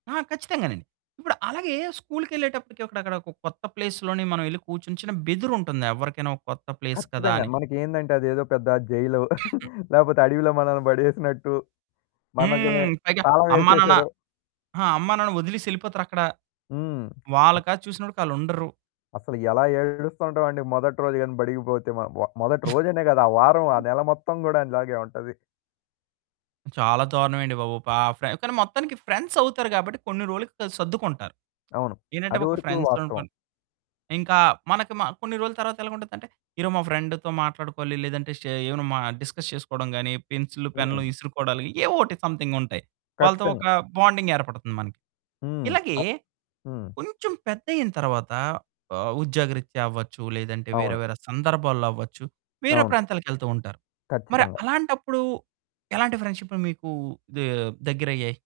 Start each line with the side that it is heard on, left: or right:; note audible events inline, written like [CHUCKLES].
right: ఆ! ఖచ్చితంగానండి. ఇప్పుడు అలాగే స్కూలుకెళ్ళేటప్పటికి అక్కడొక కొత్త ప్లేస్‌‌లోని మనమెళ్లి కూర్చొని, చిన్న బెదురుంటుంది ఎవరికైనా ఒక కొత్త ప్లేస్ కదా
left: ఖచ్చితంగా.
right: అని.
left: మనకేందంటే, అదేదో పెద్ద జైలు,
right: [COUGHS]
left: [CHUCKLES] లేపోతే అడవిలో మనల్ని బడేసినట్టు, మనకే
right: హ్మ్. పైగా
left: తాళం
right: అమ్మానాన్న
left: యేసేసారు.
right: ఆ! అమ్మానాన్న వదిలేసెళ్ళిపోతారక్కడ.
left: హ్మ్.
right: వాళ్ళ
left: అ
right: కాసి చూసినప్పడికాళ్ళుండరు.
left: అసల ఎలా ఏడుస్తూ ఉంటాం అండి. మొదటి రోజు గాని బడికి పోతే మ వ మొదటి రోజనే కాదు, ఆ వారం, ఆ
right: [SNEEZES]
left: నెల మొత్తం కూడా అలాగే ఉంటది.
right: చాలా దారుణం అండి బాబు. పా ఫ్రె కానీ, మొత్తానికి ఫ్రెండ్సవుతారు కాబట్టి, కొన్ని రోలుకి ఆళ్ళు సర్దుకుంటారు.
left: అవును.
right: ఏంటంటే,
left: అది
right: ఒక
left: వరకు
right: ఫ్రెండ్స్‌
left: వాస్తవం.
right: అనుకుని. ఇంకా మనకి మ కొన్ని రోలు తర్వాత ఎలగుండుద్దంటే, ఈరోజు మా ఫ్రెండ్‌తో మాట్లాడుకోవాలి, లేదంటే షే ఏమైనా మ డిస్కస్ చేసుకోవడం గాని, పెన్సిల్లు, పెన్నులు
left: హ్మ్.
right: ఇసురుకోడాలు ఏవో ఒకటి సంథింగుంటాయి. వాళ్ళతో
left: కచ్చితంగా.
right: ఒక బాండింగ్ ఏర్పడుతుంది మనకి.
left: హ్మ్.
right: ఇలాగే
left: అ హ్మ్.
right: కొంచెం పెద్దయింతర్వాత, ఆహ్, ఉద్యోగరీత్యా అవ్వచ్చు, లేదంటే వేరే,
left: అవును.
right: వేరే సందర్భాల్లో అవ్వచ్చు, వేరే
left: అవును.
right: ప్రాంతాలకెళ్తూ ఉంటారు. మరి
left: కచ్చితంగా.
right: అలాంటప్పుడు ఎలాంటి ఫ్రెండ్‌షిప్పులు మీకు దే దగ్గరయ్యేయి.